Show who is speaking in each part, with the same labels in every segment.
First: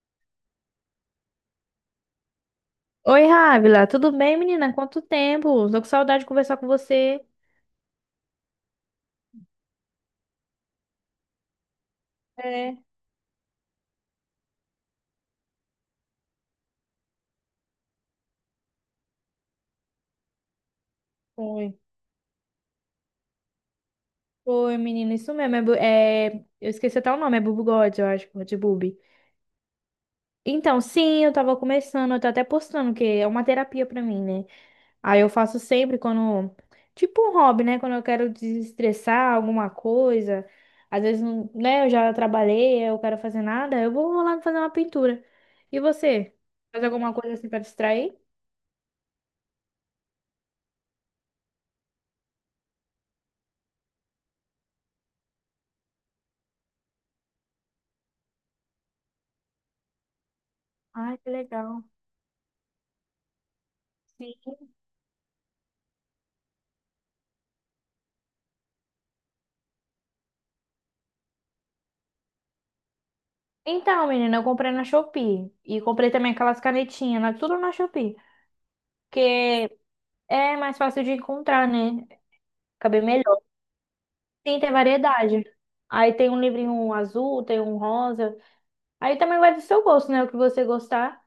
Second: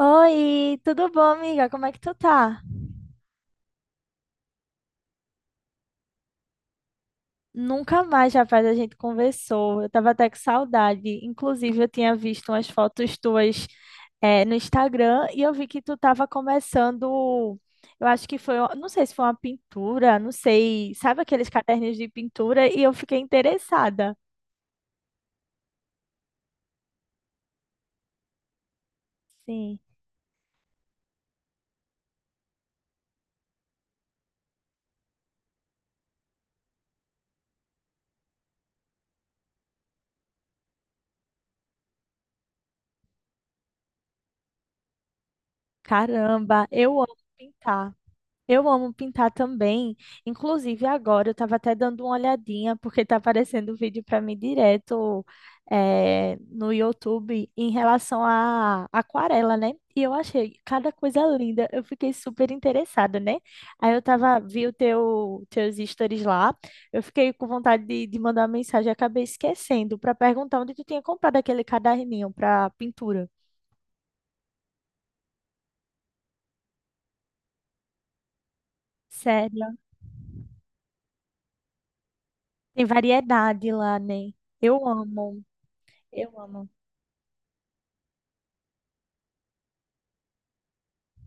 Speaker 1: Oi, tudo bom, amiga? Como é que tu tá?
Speaker 2: Oi, Rávila, tudo bem, menina? Quanto tempo? Tô com saudade de conversar com você.
Speaker 1: Nunca mais, rapaz, a gente conversou. Eu tava até com saudade. Inclusive, eu tinha visto umas
Speaker 2: É,
Speaker 1: fotos tuas, no Instagram e eu vi que tu tava começando. Eu acho que foi, não sei se foi uma pintura, não sei. Sabe aqueles
Speaker 2: foi.
Speaker 1: caderninhos de pintura? E eu fiquei interessada.
Speaker 2: Oi, menina, isso mesmo. É, eu esqueci até o nome, é Bubu God, eu acho, de Bubi.
Speaker 1: Sim.
Speaker 2: Então, sim, eu tava começando, eu tô até postando, que é uma terapia pra mim, né? Aí eu faço sempre quando. Tipo um hobby, né? Quando eu quero desestressar alguma coisa. Às vezes, né, eu já trabalhei, eu quero fazer nada, eu vou lá fazer uma pintura. E você?
Speaker 1: Caramba,
Speaker 2: Faz
Speaker 1: eu
Speaker 2: alguma
Speaker 1: amo
Speaker 2: coisa assim pra
Speaker 1: pintar.
Speaker 2: distrair?
Speaker 1: Eu amo pintar também. Inclusive, agora eu estava até dando uma olhadinha, porque está aparecendo vídeo para mim direto no YouTube em relação à aquarela, né? E eu achei cada
Speaker 2: Ai,
Speaker 1: coisa
Speaker 2: que
Speaker 1: linda. Eu
Speaker 2: legal.
Speaker 1: fiquei super interessada, né? Aí eu tava,
Speaker 2: Sim.
Speaker 1: vi o teus stories lá. Eu fiquei com vontade de mandar uma mensagem, e acabei esquecendo para perguntar onde tu tinha comprado aquele caderninho para pintura.
Speaker 2: Então, menina, eu comprei na Shopee. E comprei também aquelas canetinhas, né? Tudo na Shopee. Porque
Speaker 1: Sério?
Speaker 2: é mais fácil de encontrar, né?
Speaker 1: Tem
Speaker 2: Acabei melhor.
Speaker 1: variedade lá, né?
Speaker 2: Sim, tem
Speaker 1: Eu amo.
Speaker 2: variedade. Aí tem
Speaker 1: Eu
Speaker 2: um
Speaker 1: amo.
Speaker 2: livrinho azul, tem um rosa. Aí também vai do seu gosto, né? O que você gostar.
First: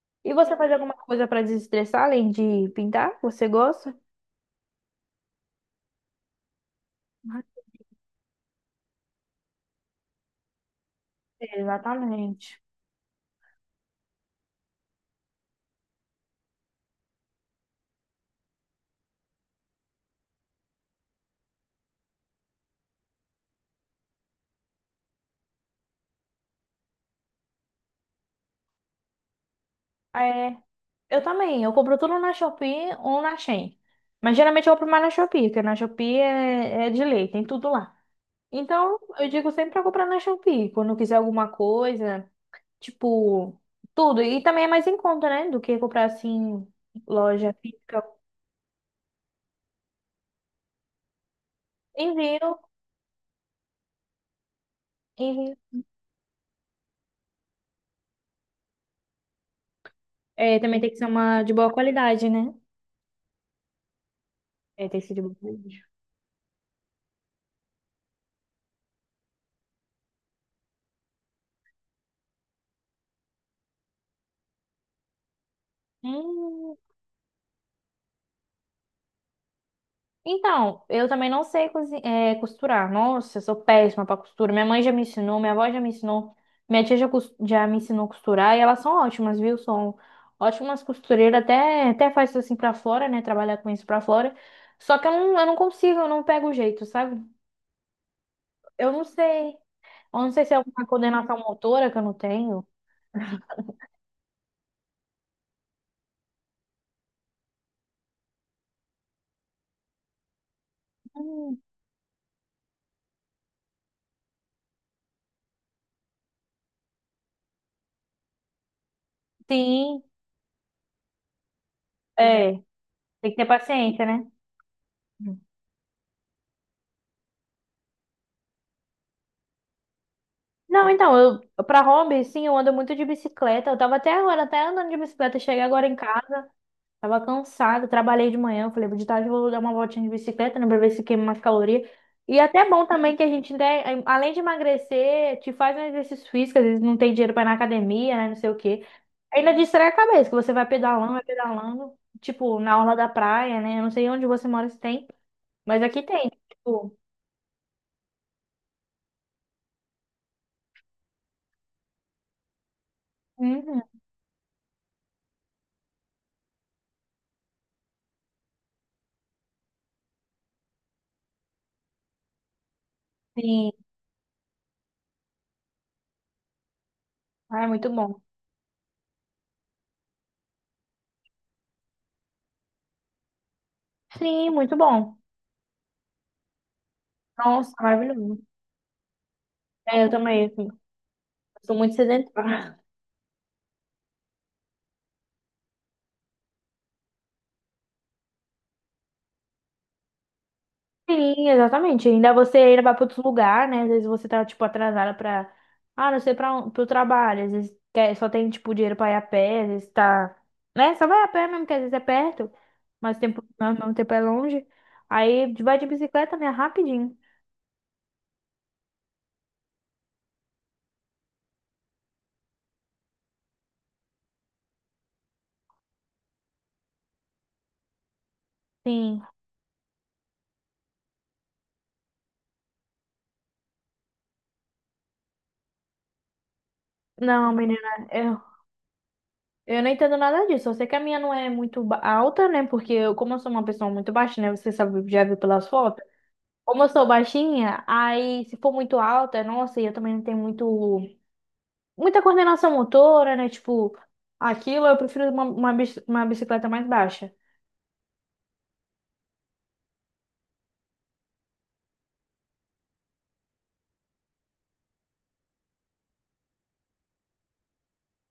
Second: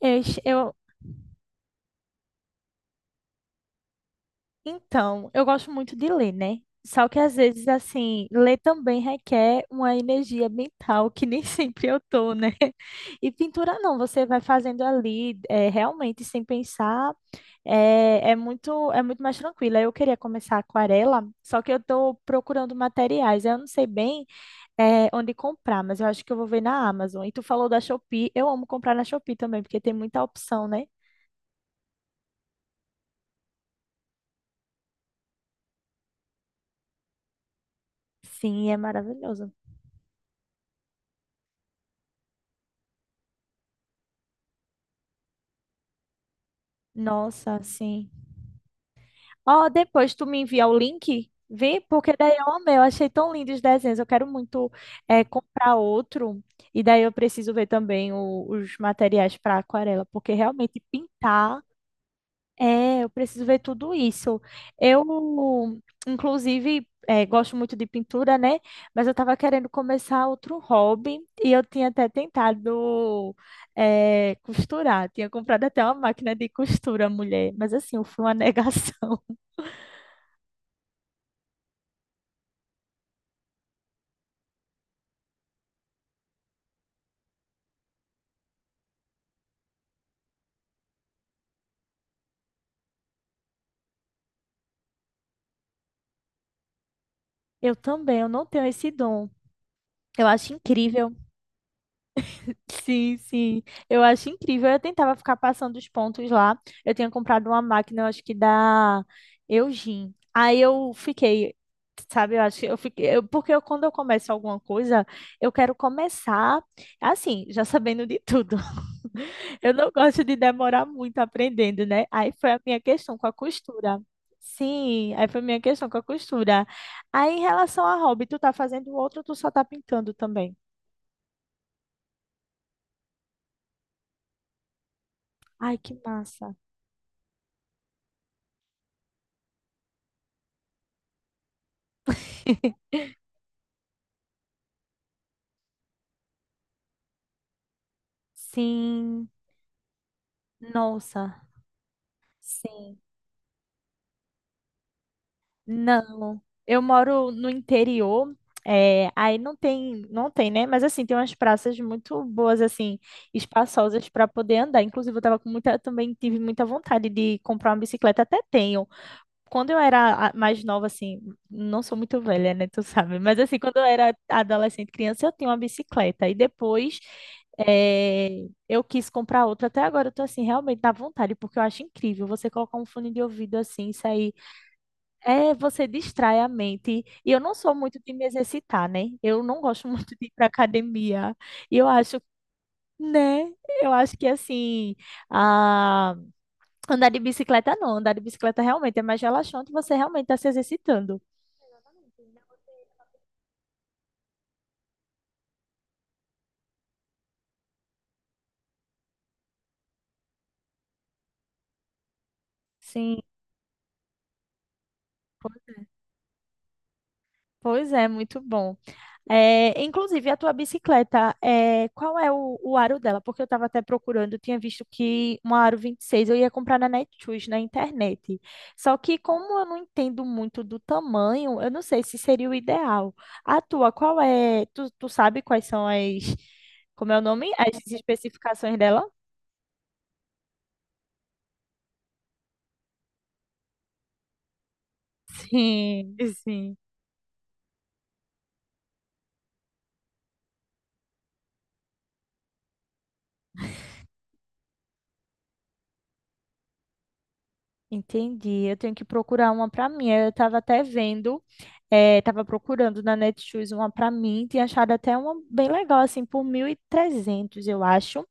Speaker 1: Eu,
Speaker 2: E
Speaker 1: es-
Speaker 2: você faz
Speaker 1: eu-
Speaker 2: alguma coisa pra desestressar, além de pintar? Você gosta?
Speaker 1: então, eu gosto muito de ler, né? Só que às
Speaker 2: Ah,
Speaker 1: vezes, assim, ler também requer uma energia mental que nem sempre eu tô, né?
Speaker 2: exatamente.
Speaker 1: E pintura não, você vai fazendo ali, realmente sem pensar, é muito mais tranquila. Eu queria começar aquarela, só que eu tô procurando materiais. Eu não sei bem, onde comprar, mas eu acho que eu vou ver na Amazon. E tu falou da Shopee, eu amo comprar na Shopee também, porque tem muita
Speaker 2: É,
Speaker 1: opção, né?
Speaker 2: eu também. Eu compro tudo na Shopee ou na Shein. Mas geralmente eu compro mais na Shopee, porque na Shopee é de lei, tem tudo lá.
Speaker 1: Sim, é
Speaker 2: Então, eu digo
Speaker 1: maravilhoso.
Speaker 2: sempre pra comprar na Shopee, quando eu quiser alguma coisa, tipo, tudo. E também é mais em conta, né? Do que comprar assim, loja
Speaker 1: Nossa,
Speaker 2: física.
Speaker 1: sim. Ó, depois tu me envia o link, vê? Porque daí eu
Speaker 2: Envio,
Speaker 1: amei, eu achei tão lindo os desenhos. Eu quero muito
Speaker 2: envio.
Speaker 1: comprar outro. E daí eu preciso ver também os materiais para aquarela, porque
Speaker 2: É,
Speaker 1: realmente
Speaker 2: também tem que ser uma de
Speaker 1: pintar,
Speaker 2: boa qualidade, né?
Speaker 1: é, eu preciso ver tudo isso.
Speaker 2: É, tem
Speaker 1: Eu,
Speaker 2: que ser de boa qualidade.
Speaker 1: inclusive, gosto muito de pintura, né? Mas eu estava querendo começar outro hobby e eu tinha até tentado costurar. Tinha comprado até uma máquina de
Speaker 2: Hum,
Speaker 1: costura, mulher. Mas assim, eu fui uma negação.
Speaker 2: Então, eu também não sei costurar. Nossa, eu sou péssima para costura. Minha mãe já me ensinou, minha avó já me ensinou, minha tia já, já me ensinou a costurar e elas são ótimas, viu? São ótimas costureiras, até faz isso assim para fora, né? Trabalhar com isso para fora. Só que eu não consigo, eu não pego o jeito, sabe?
Speaker 1: Eu também, eu não tenho esse
Speaker 2: Eu não
Speaker 1: dom.
Speaker 2: sei. Eu
Speaker 1: Eu
Speaker 2: não sei
Speaker 1: acho
Speaker 2: se é alguma
Speaker 1: incrível.
Speaker 2: coordenação motora que eu não tenho.
Speaker 1: Sim, sim. Eu acho incrível. Eu tentava ficar passando os pontos lá. Eu tinha comprado uma máquina, eu acho que da Eugene. Aí eu fiquei,
Speaker 2: Hum,
Speaker 1: sabe, eu acho que eu fiquei, quando eu começo alguma coisa, eu quero começar assim, já sabendo de tudo. Eu não
Speaker 2: Sim,
Speaker 1: gosto de demorar muito aprendendo, né? Aí foi
Speaker 2: é.
Speaker 1: a minha questão com
Speaker 2: Tem
Speaker 1: a
Speaker 2: que ter
Speaker 1: costura.
Speaker 2: paciência, né?
Speaker 1: Sim, aí foi a minha questão com a costura. Aí em relação a hobby, tu tá fazendo outro ou tu só tá pintando também?
Speaker 2: Não, então, eu para hobby, sim, eu ando muito de bicicleta. Eu tava até agora, até andando de bicicleta, cheguei
Speaker 1: Ai,
Speaker 2: agora
Speaker 1: que
Speaker 2: em casa,
Speaker 1: massa.
Speaker 2: tava cansada, trabalhei de manhã, eu falei, de tarde eu vou dar uma voltinha de bicicleta, né, pra ver se queima mais caloria. E é até bom também que a gente, né, além de emagrecer, te faz um exercício físico, às vezes não tem dinheiro pra ir na academia, né, não sei o quê.
Speaker 1: Sim,
Speaker 2: Ainda distrai a cabeça, que você vai
Speaker 1: nossa,
Speaker 2: pedalando, tipo, na orla
Speaker 1: sim.
Speaker 2: da praia, né? Eu não sei onde você mora se tem, mas aqui tem,
Speaker 1: Não, eu
Speaker 2: tipo,
Speaker 1: moro no interior, é, aí não tem, não tem, né? Mas assim, tem umas praças muito boas, assim,
Speaker 2: uhum,
Speaker 1: espaçosas para poder andar. Inclusive, eu tava com muita, também tive muita vontade de comprar uma bicicleta, até tenho, quando eu era mais nova, assim, não sou muito velha, né? Tu sabe, mas assim,
Speaker 2: sim,
Speaker 1: quando eu era adolescente, criança, eu tinha uma bicicleta. E depois
Speaker 2: ah, é muito bom.
Speaker 1: eu quis comprar outra. Até agora eu tô assim, realmente dá vontade, porque eu acho incrível você colocar um fone de ouvido assim, sair.
Speaker 2: Sim, muito bom.
Speaker 1: É, você distrai a mente. E eu não
Speaker 2: Nossa,
Speaker 1: sou muito de me
Speaker 2: maravilhoso.
Speaker 1: exercitar, né? Eu não gosto
Speaker 2: É,
Speaker 1: muito
Speaker 2: eu
Speaker 1: de ir pra
Speaker 2: também, assim,
Speaker 1: academia.
Speaker 2: sou
Speaker 1: E eu
Speaker 2: muito
Speaker 1: acho,
Speaker 2: sedentária.
Speaker 1: né? Eu acho que assim. A Andar de bicicleta não, andar de bicicleta realmente é mais relaxante, você realmente está se exercitando.
Speaker 2: Sim, exatamente. Ainda você ainda vai para outro lugar, né? Às vezes você tá, tipo, atrasada para, ah, não sei, para o trabalho. Às vezes quer, só tem, tipo, dinheiro para ir a pé, às vezes tá, né? Só vai a pé mesmo, que às vezes é perto, mas
Speaker 1: Sim,
Speaker 2: tempo, ao mesmo tempo é longe.
Speaker 1: po-
Speaker 2: Aí vai de bicicleta, né? Rapidinho.
Speaker 1: pois é, muito bom. É, inclusive, a tua bicicleta, é, qual é o aro dela? Porque eu estava até procurando, eu tinha visto que uma aro 26 eu ia comprar na Netshoes, na internet. Só que
Speaker 2: Sim.
Speaker 1: como eu não entendo muito do tamanho, eu não sei se seria o ideal. A tua, qual é? Tu sabe quais são as, como é o nome?
Speaker 2: Não,
Speaker 1: As
Speaker 2: menina, eu,
Speaker 1: especificações dela?
Speaker 2: eu não entendo nada disso. Eu sei que a minha não é muito alta, né? Porque eu, como eu sou uma pessoa muito baixa, né? Você sabe, já viu pelas fotos.
Speaker 1: Sim, sim.
Speaker 2: Como eu sou baixinha, aí se for muito alta, nossa, e eu também não tenho muito, muita coordenação motora, né? Tipo, aquilo eu prefiro uma bicicleta mais baixa.
Speaker 1: Entendi. Eu tenho que procurar uma para mim. Eu estava até vendo, estava procurando na Netshoes uma para mim, tinha achado até uma bem legal, assim, por 1.300, eu acho.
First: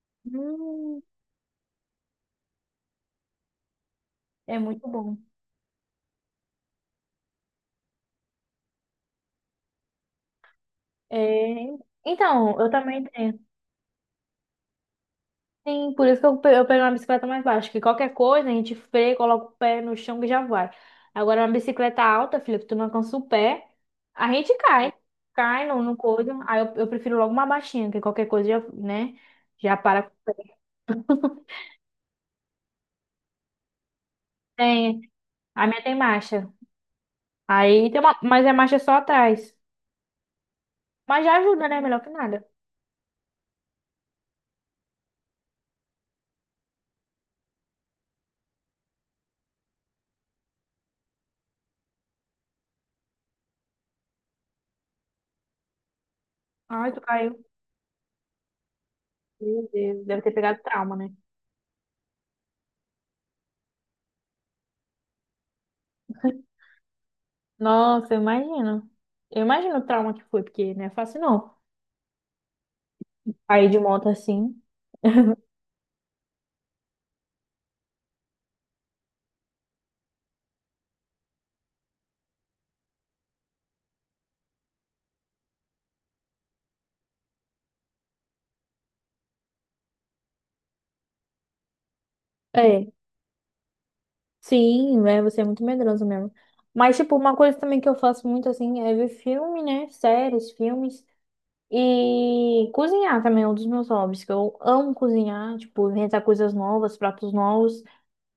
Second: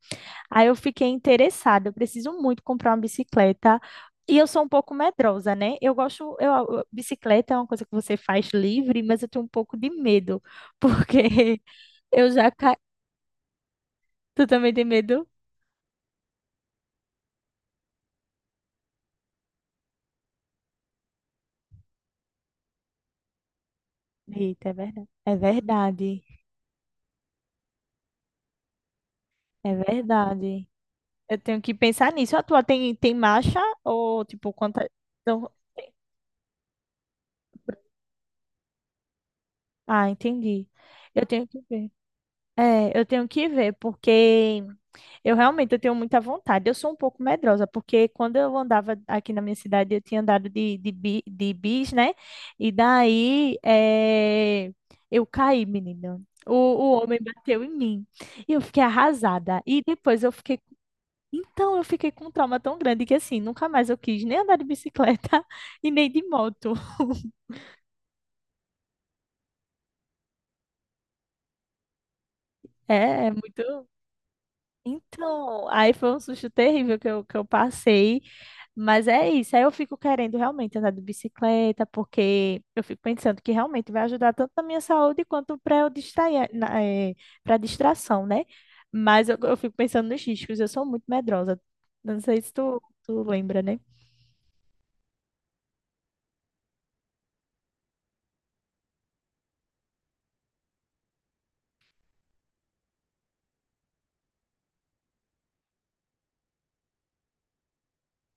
Speaker 1: Aí eu
Speaker 2: Hum,
Speaker 1: fiquei interessada. Eu preciso muito comprar uma bicicleta. E eu
Speaker 2: É
Speaker 1: sou um
Speaker 2: muito
Speaker 1: pouco
Speaker 2: bom.
Speaker 1: medrosa, né? Eu gosto, bicicleta é uma coisa que você faz livre, mas eu tenho um pouco de medo, porque
Speaker 2: É...
Speaker 1: eu já
Speaker 2: Então, eu
Speaker 1: ca...
Speaker 2: também tenho.
Speaker 1: Tu também tem medo?
Speaker 2: Sim, por isso que eu pego uma bicicleta mais baixa, que qualquer coisa a gente freia, coloca o pé no chão e já vai. Agora, uma bicicleta alta, filha, que tu não alcança o pé, a gente
Speaker 1: Eita, é
Speaker 2: cai.
Speaker 1: verdade. É
Speaker 2: Cai no, no
Speaker 1: verdade.
Speaker 2: coisa. Aí eu prefiro logo uma baixinha, que qualquer coisa já, né?
Speaker 1: É
Speaker 2: Já para.
Speaker 1: verdade. Eu tenho que pensar nisso. A tua tem, tem marcha ou tipo quanta.
Speaker 2: Tem.
Speaker 1: então-
Speaker 2: A minha tem marcha. Aí tem uma, mas é marcha só atrás.
Speaker 1: Ah, entendi. Eu
Speaker 2: Mas já
Speaker 1: tenho que
Speaker 2: ajuda, né?
Speaker 1: ver.
Speaker 2: Melhor que nada.
Speaker 1: É, eu tenho que ver, porque eu realmente eu tenho muita vontade. Eu sou um pouco medrosa, porque quando eu andava aqui na minha cidade, eu tinha andado de bis, né? E daí é, eu caí, menina.
Speaker 2: Ai, tu
Speaker 1: O homem
Speaker 2: caiu.
Speaker 1: bateu em mim. E eu fiquei arrasada.
Speaker 2: Meu
Speaker 1: E
Speaker 2: Deus, deve
Speaker 1: depois
Speaker 2: ter
Speaker 1: eu fiquei.
Speaker 2: pegado trauma, né?
Speaker 1: Então, eu fiquei com um trauma tão grande que, assim, nunca mais eu quis nem andar de bicicleta e nem de moto.
Speaker 2: Nossa, eu imagino. Eu imagino o trauma que foi, porque não é fácil não.
Speaker 1: É, é
Speaker 2: Cair de
Speaker 1: muito.
Speaker 2: moto assim.
Speaker 1: Então, aí foi um susto terrível que eu passei, mas é isso. Aí eu fico querendo realmente andar de bicicleta, porque eu fico pensando que realmente vai ajudar tanto na minha saúde quanto para eu distrair, para distração, né? Mas eu fico pensando nos riscos, eu sou muito medrosa. Não sei se
Speaker 2: É,
Speaker 1: tu lembra, né?
Speaker 2: sim, é, você é muito medroso mesmo. Mas, tipo, uma coisa também que eu faço muito, assim, é ver filme, né? Séries, filmes. E cozinhar também é um dos meus hobbies, que eu amo cozinhar, tipo, inventar coisas novas, pratos novos.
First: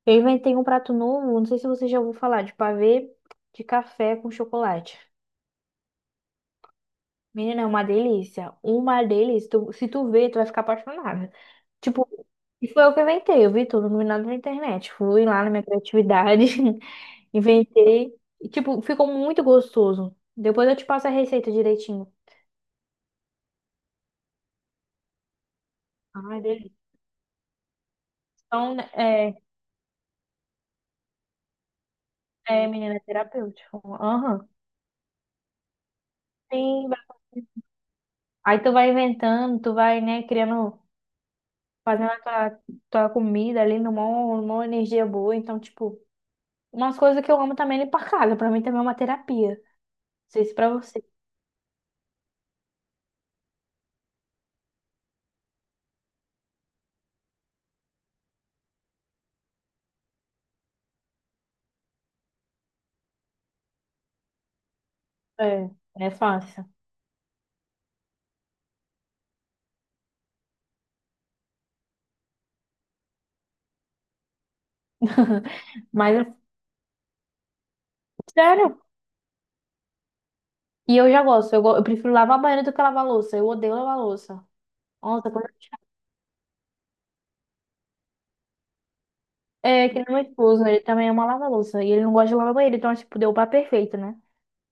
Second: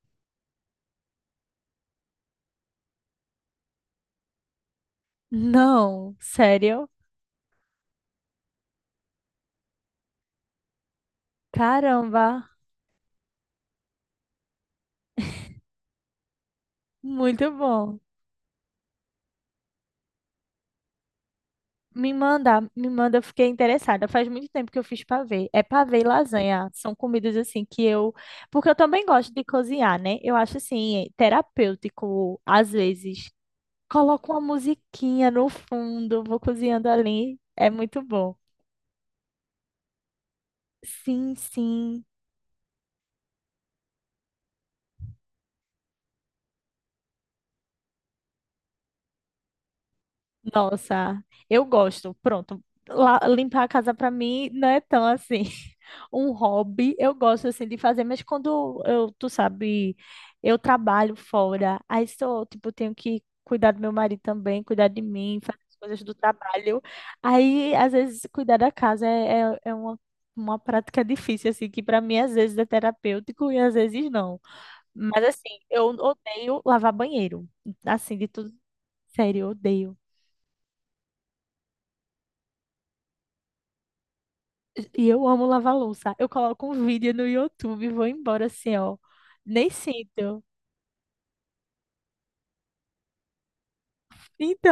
Speaker 2: Eu inventei um prato novo, não sei se você já ouviu falar, de pavê de café com chocolate.
Speaker 1: Não, sério?
Speaker 2: Menina, é uma delícia. Uma delícia. Se tu ver, tu vai ficar apaixonada. Tipo,
Speaker 1: Caramba.
Speaker 2: e foi eu que inventei. Eu vi tudo, no vi nada na internet. Fui lá na minha criatividade,
Speaker 1: Muito bom.
Speaker 2: inventei. E, tipo, ficou muito gostoso. Depois eu te passo a receita direitinho.
Speaker 1: Me manda, eu fiquei interessada. Faz muito tempo que eu fiz pavê. É pavê e
Speaker 2: Ai,
Speaker 1: lasanha.
Speaker 2: delícia.
Speaker 1: São comidas assim que eu. Porque eu
Speaker 2: Então,
Speaker 1: também gosto de cozinhar, né? Eu acho assim, terapêutico, às
Speaker 2: menina, é
Speaker 1: vezes.
Speaker 2: terapêutico.
Speaker 1: Coloco uma
Speaker 2: Aham.
Speaker 1: musiquinha no fundo, vou cozinhando
Speaker 2: Sim, vai-
Speaker 1: ali. É muito bom.
Speaker 2: aí tu vai inventando, tu vai, né, criando.
Speaker 1: Sim, sim.
Speaker 2: Fazendo a tua, tua comida ali numa energia boa. Então, tipo, umas coisas que eu amo também é limpar a casa. Pra mim também é uma terapia. Não sei se pra você
Speaker 1: Nossa, eu gosto. Pronto, limpar a casa pra mim não é tão assim um hobby. Eu gosto assim de fazer, mas quando eu, tu sabe, eu trabalho fora, aí sou, tipo, tenho que cuidar do meu marido também, cuidar de mim, fazer
Speaker 2: é,
Speaker 1: as coisas
Speaker 2: é
Speaker 1: do
Speaker 2: fácil.
Speaker 1: trabalho. Aí, às vezes, cuidar da casa é uma prática difícil, assim, que pra mim às vezes é terapêutico e às vezes não. Mas assim, eu
Speaker 2: Mas, é
Speaker 1: odeio lavar banheiro. Assim, de tudo,
Speaker 2: sério.
Speaker 1: sério, eu odeio.
Speaker 2: E eu já gosto. Eu prefiro lavar banheiro do que lavar louça. Eu odeio lavar louça.
Speaker 1: E eu
Speaker 2: Nossa, quando
Speaker 1: amo
Speaker 2: eu...
Speaker 1: lavar louça. Eu coloco um vídeo no YouTube e vou embora assim, ó. Nem
Speaker 2: É, que nem meu
Speaker 1: sinto.
Speaker 2: esposo, ele também ama lavar louça. E ele não gosta de lavar banheiro. Então, tipo, deu o par perfeito, né?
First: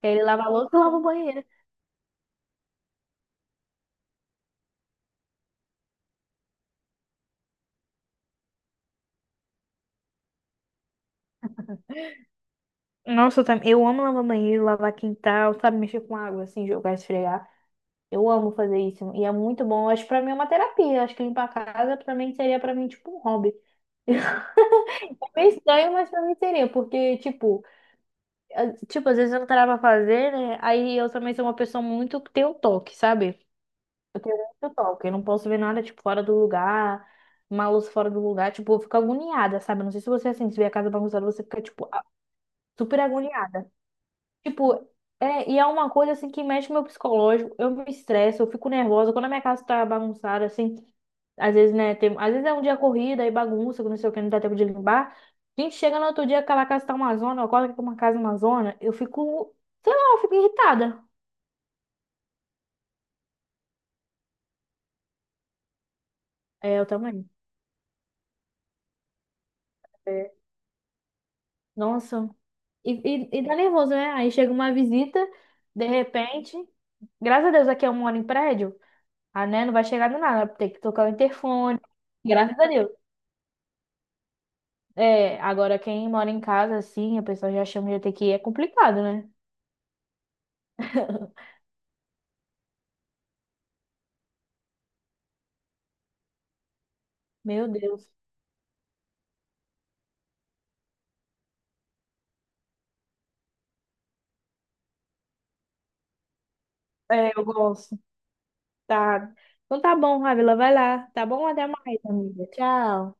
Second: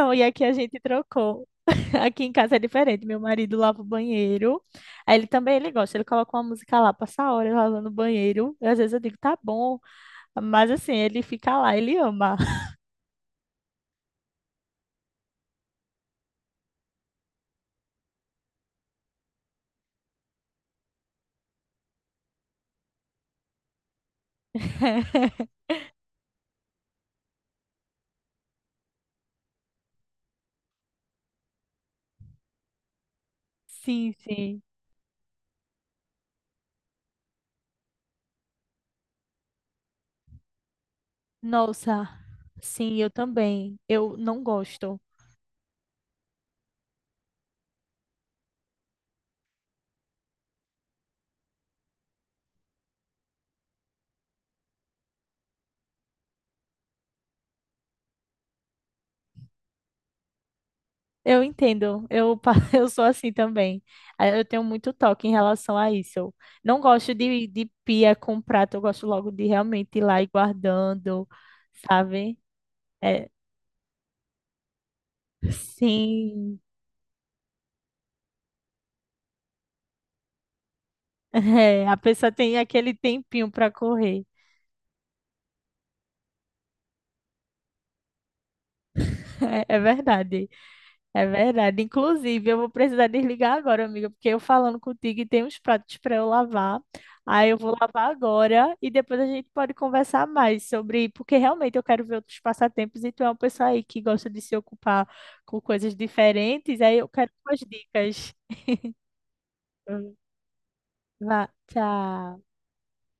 Speaker 2: Que aí ele
Speaker 1: e aqui
Speaker 2: lava a
Speaker 1: a
Speaker 2: louça e
Speaker 1: gente
Speaker 2: lava o banheiro.
Speaker 1: trocou. Aqui em casa é diferente. Meu marido lava o banheiro. Aí ele também, ele gosta. Ele coloca uma música lá, passa a hora lavando o banheiro. E às vezes eu digo, tá bom. Mas assim, ele fica lá, ele ama.
Speaker 2: Nossa, eu amo lavar banheiro, lavar quintal, sabe? Mexer com água, assim, jogar, esfregar. Eu amo fazer isso. E é muito bom. Eu acho que pra mim é uma terapia. Eu acho que limpar a casa pra mim seria pra mim tipo um hobby. Meio estranho, mas pra mim seria, porque, tipo, tipo, às vezes eu não tava pra fazer, né? Aí eu também sou uma pessoa muito que tem o toque, sabe?
Speaker 1: Sim,
Speaker 2: Eu tenho
Speaker 1: sim.
Speaker 2: muito toque. Eu não posso ver nada, tipo, fora do lugar, uma luz fora do lugar. Tipo, eu fico agoniada, sabe? Não sei se você, é assim, se vê a casa bagunçada, você fica, tipo,
Speaker 1: Nossa, sim,
Speaker 2: super
Speaker 1: eu
Speaker 2: agoniada.
Speaker 1: também. Eu não
Speaker 2: Tipo,
Speaker 1: gosto.
Speaker 2: e é uma coisa assim que mexe com o meu psicológico. Eu me estresso, eu fico nervosa. Quando a minha casa tá bagunçada, assim, às vezes, né, tem, às vezes é um dia corrida e bagunça, que não sei o que, não dá tempo de limpar. A gente chega no outro dia, aquela casa tá uma zona, eu acordo com uma casa uma zona, eu fico, sei lá, eu fico irritada.
Speaker 1: Eu entendo, eu sou assim também. Ah, eu tenho muito toque em relação a isso. Eu
Speaker 2: É,
Speaker 1: não
Speaker 2: eu
Speaker 1: gosto
Speaker 2: também.
Speaker 1: de pia com prato, eu gosto logo de realmente ir lá e
Speaker 2: É.
Speaker 1: guardando,
Speaker 2: Nossa.
Speaker 1: sabe?
Speaker 2: E,
Speaker 1: É,
Speaker 2: e dá nervoso, né? Aí chega uma visita, de repente,
Speaker 1: sim,
Speaker 2: graças a Deus aqui eu moro em prédio, a né, não vai chegar do nada, tem que tocar o interfone.
Speaker 1: é, a pessoa tem
Speaker 2: Graças a Deus.
Speaker 1: aquele tempinho para correr,
Speaker 2: É, agora quem mora em casa, assim, a pessoa já chama de ETQ, é complicado, né?
Speaker 1: é, é verdade. É verdade. Inclusive, eu vou precisar desligar agora, amiga, porque eu falando contigo e tem uns pratos para eu lavar. Aí eu
Speaker 2: Meu
Speaker 1: vou
Speaker 2: Deus.
Speaker 1: lavar agora e depois a gente pode conversar mais sobre, porque realmente eu quero ver outros passatempos e tu é uma pessoa aí que gosta de se ocupar com coisas diferentes, aí eu quero
Speaker 2: É, eu
Speaker 1: umas
Speaker 2: gosto.
Speaker 1: dicas.
Speaker 2: Tá. Então tá bom, Ávila, vai lá. Tá
Speaker 1: Vá,
Speaker 2: bom? Até mais,
Speaker 1: tchau.
Speaker 2: amiga. Tchau.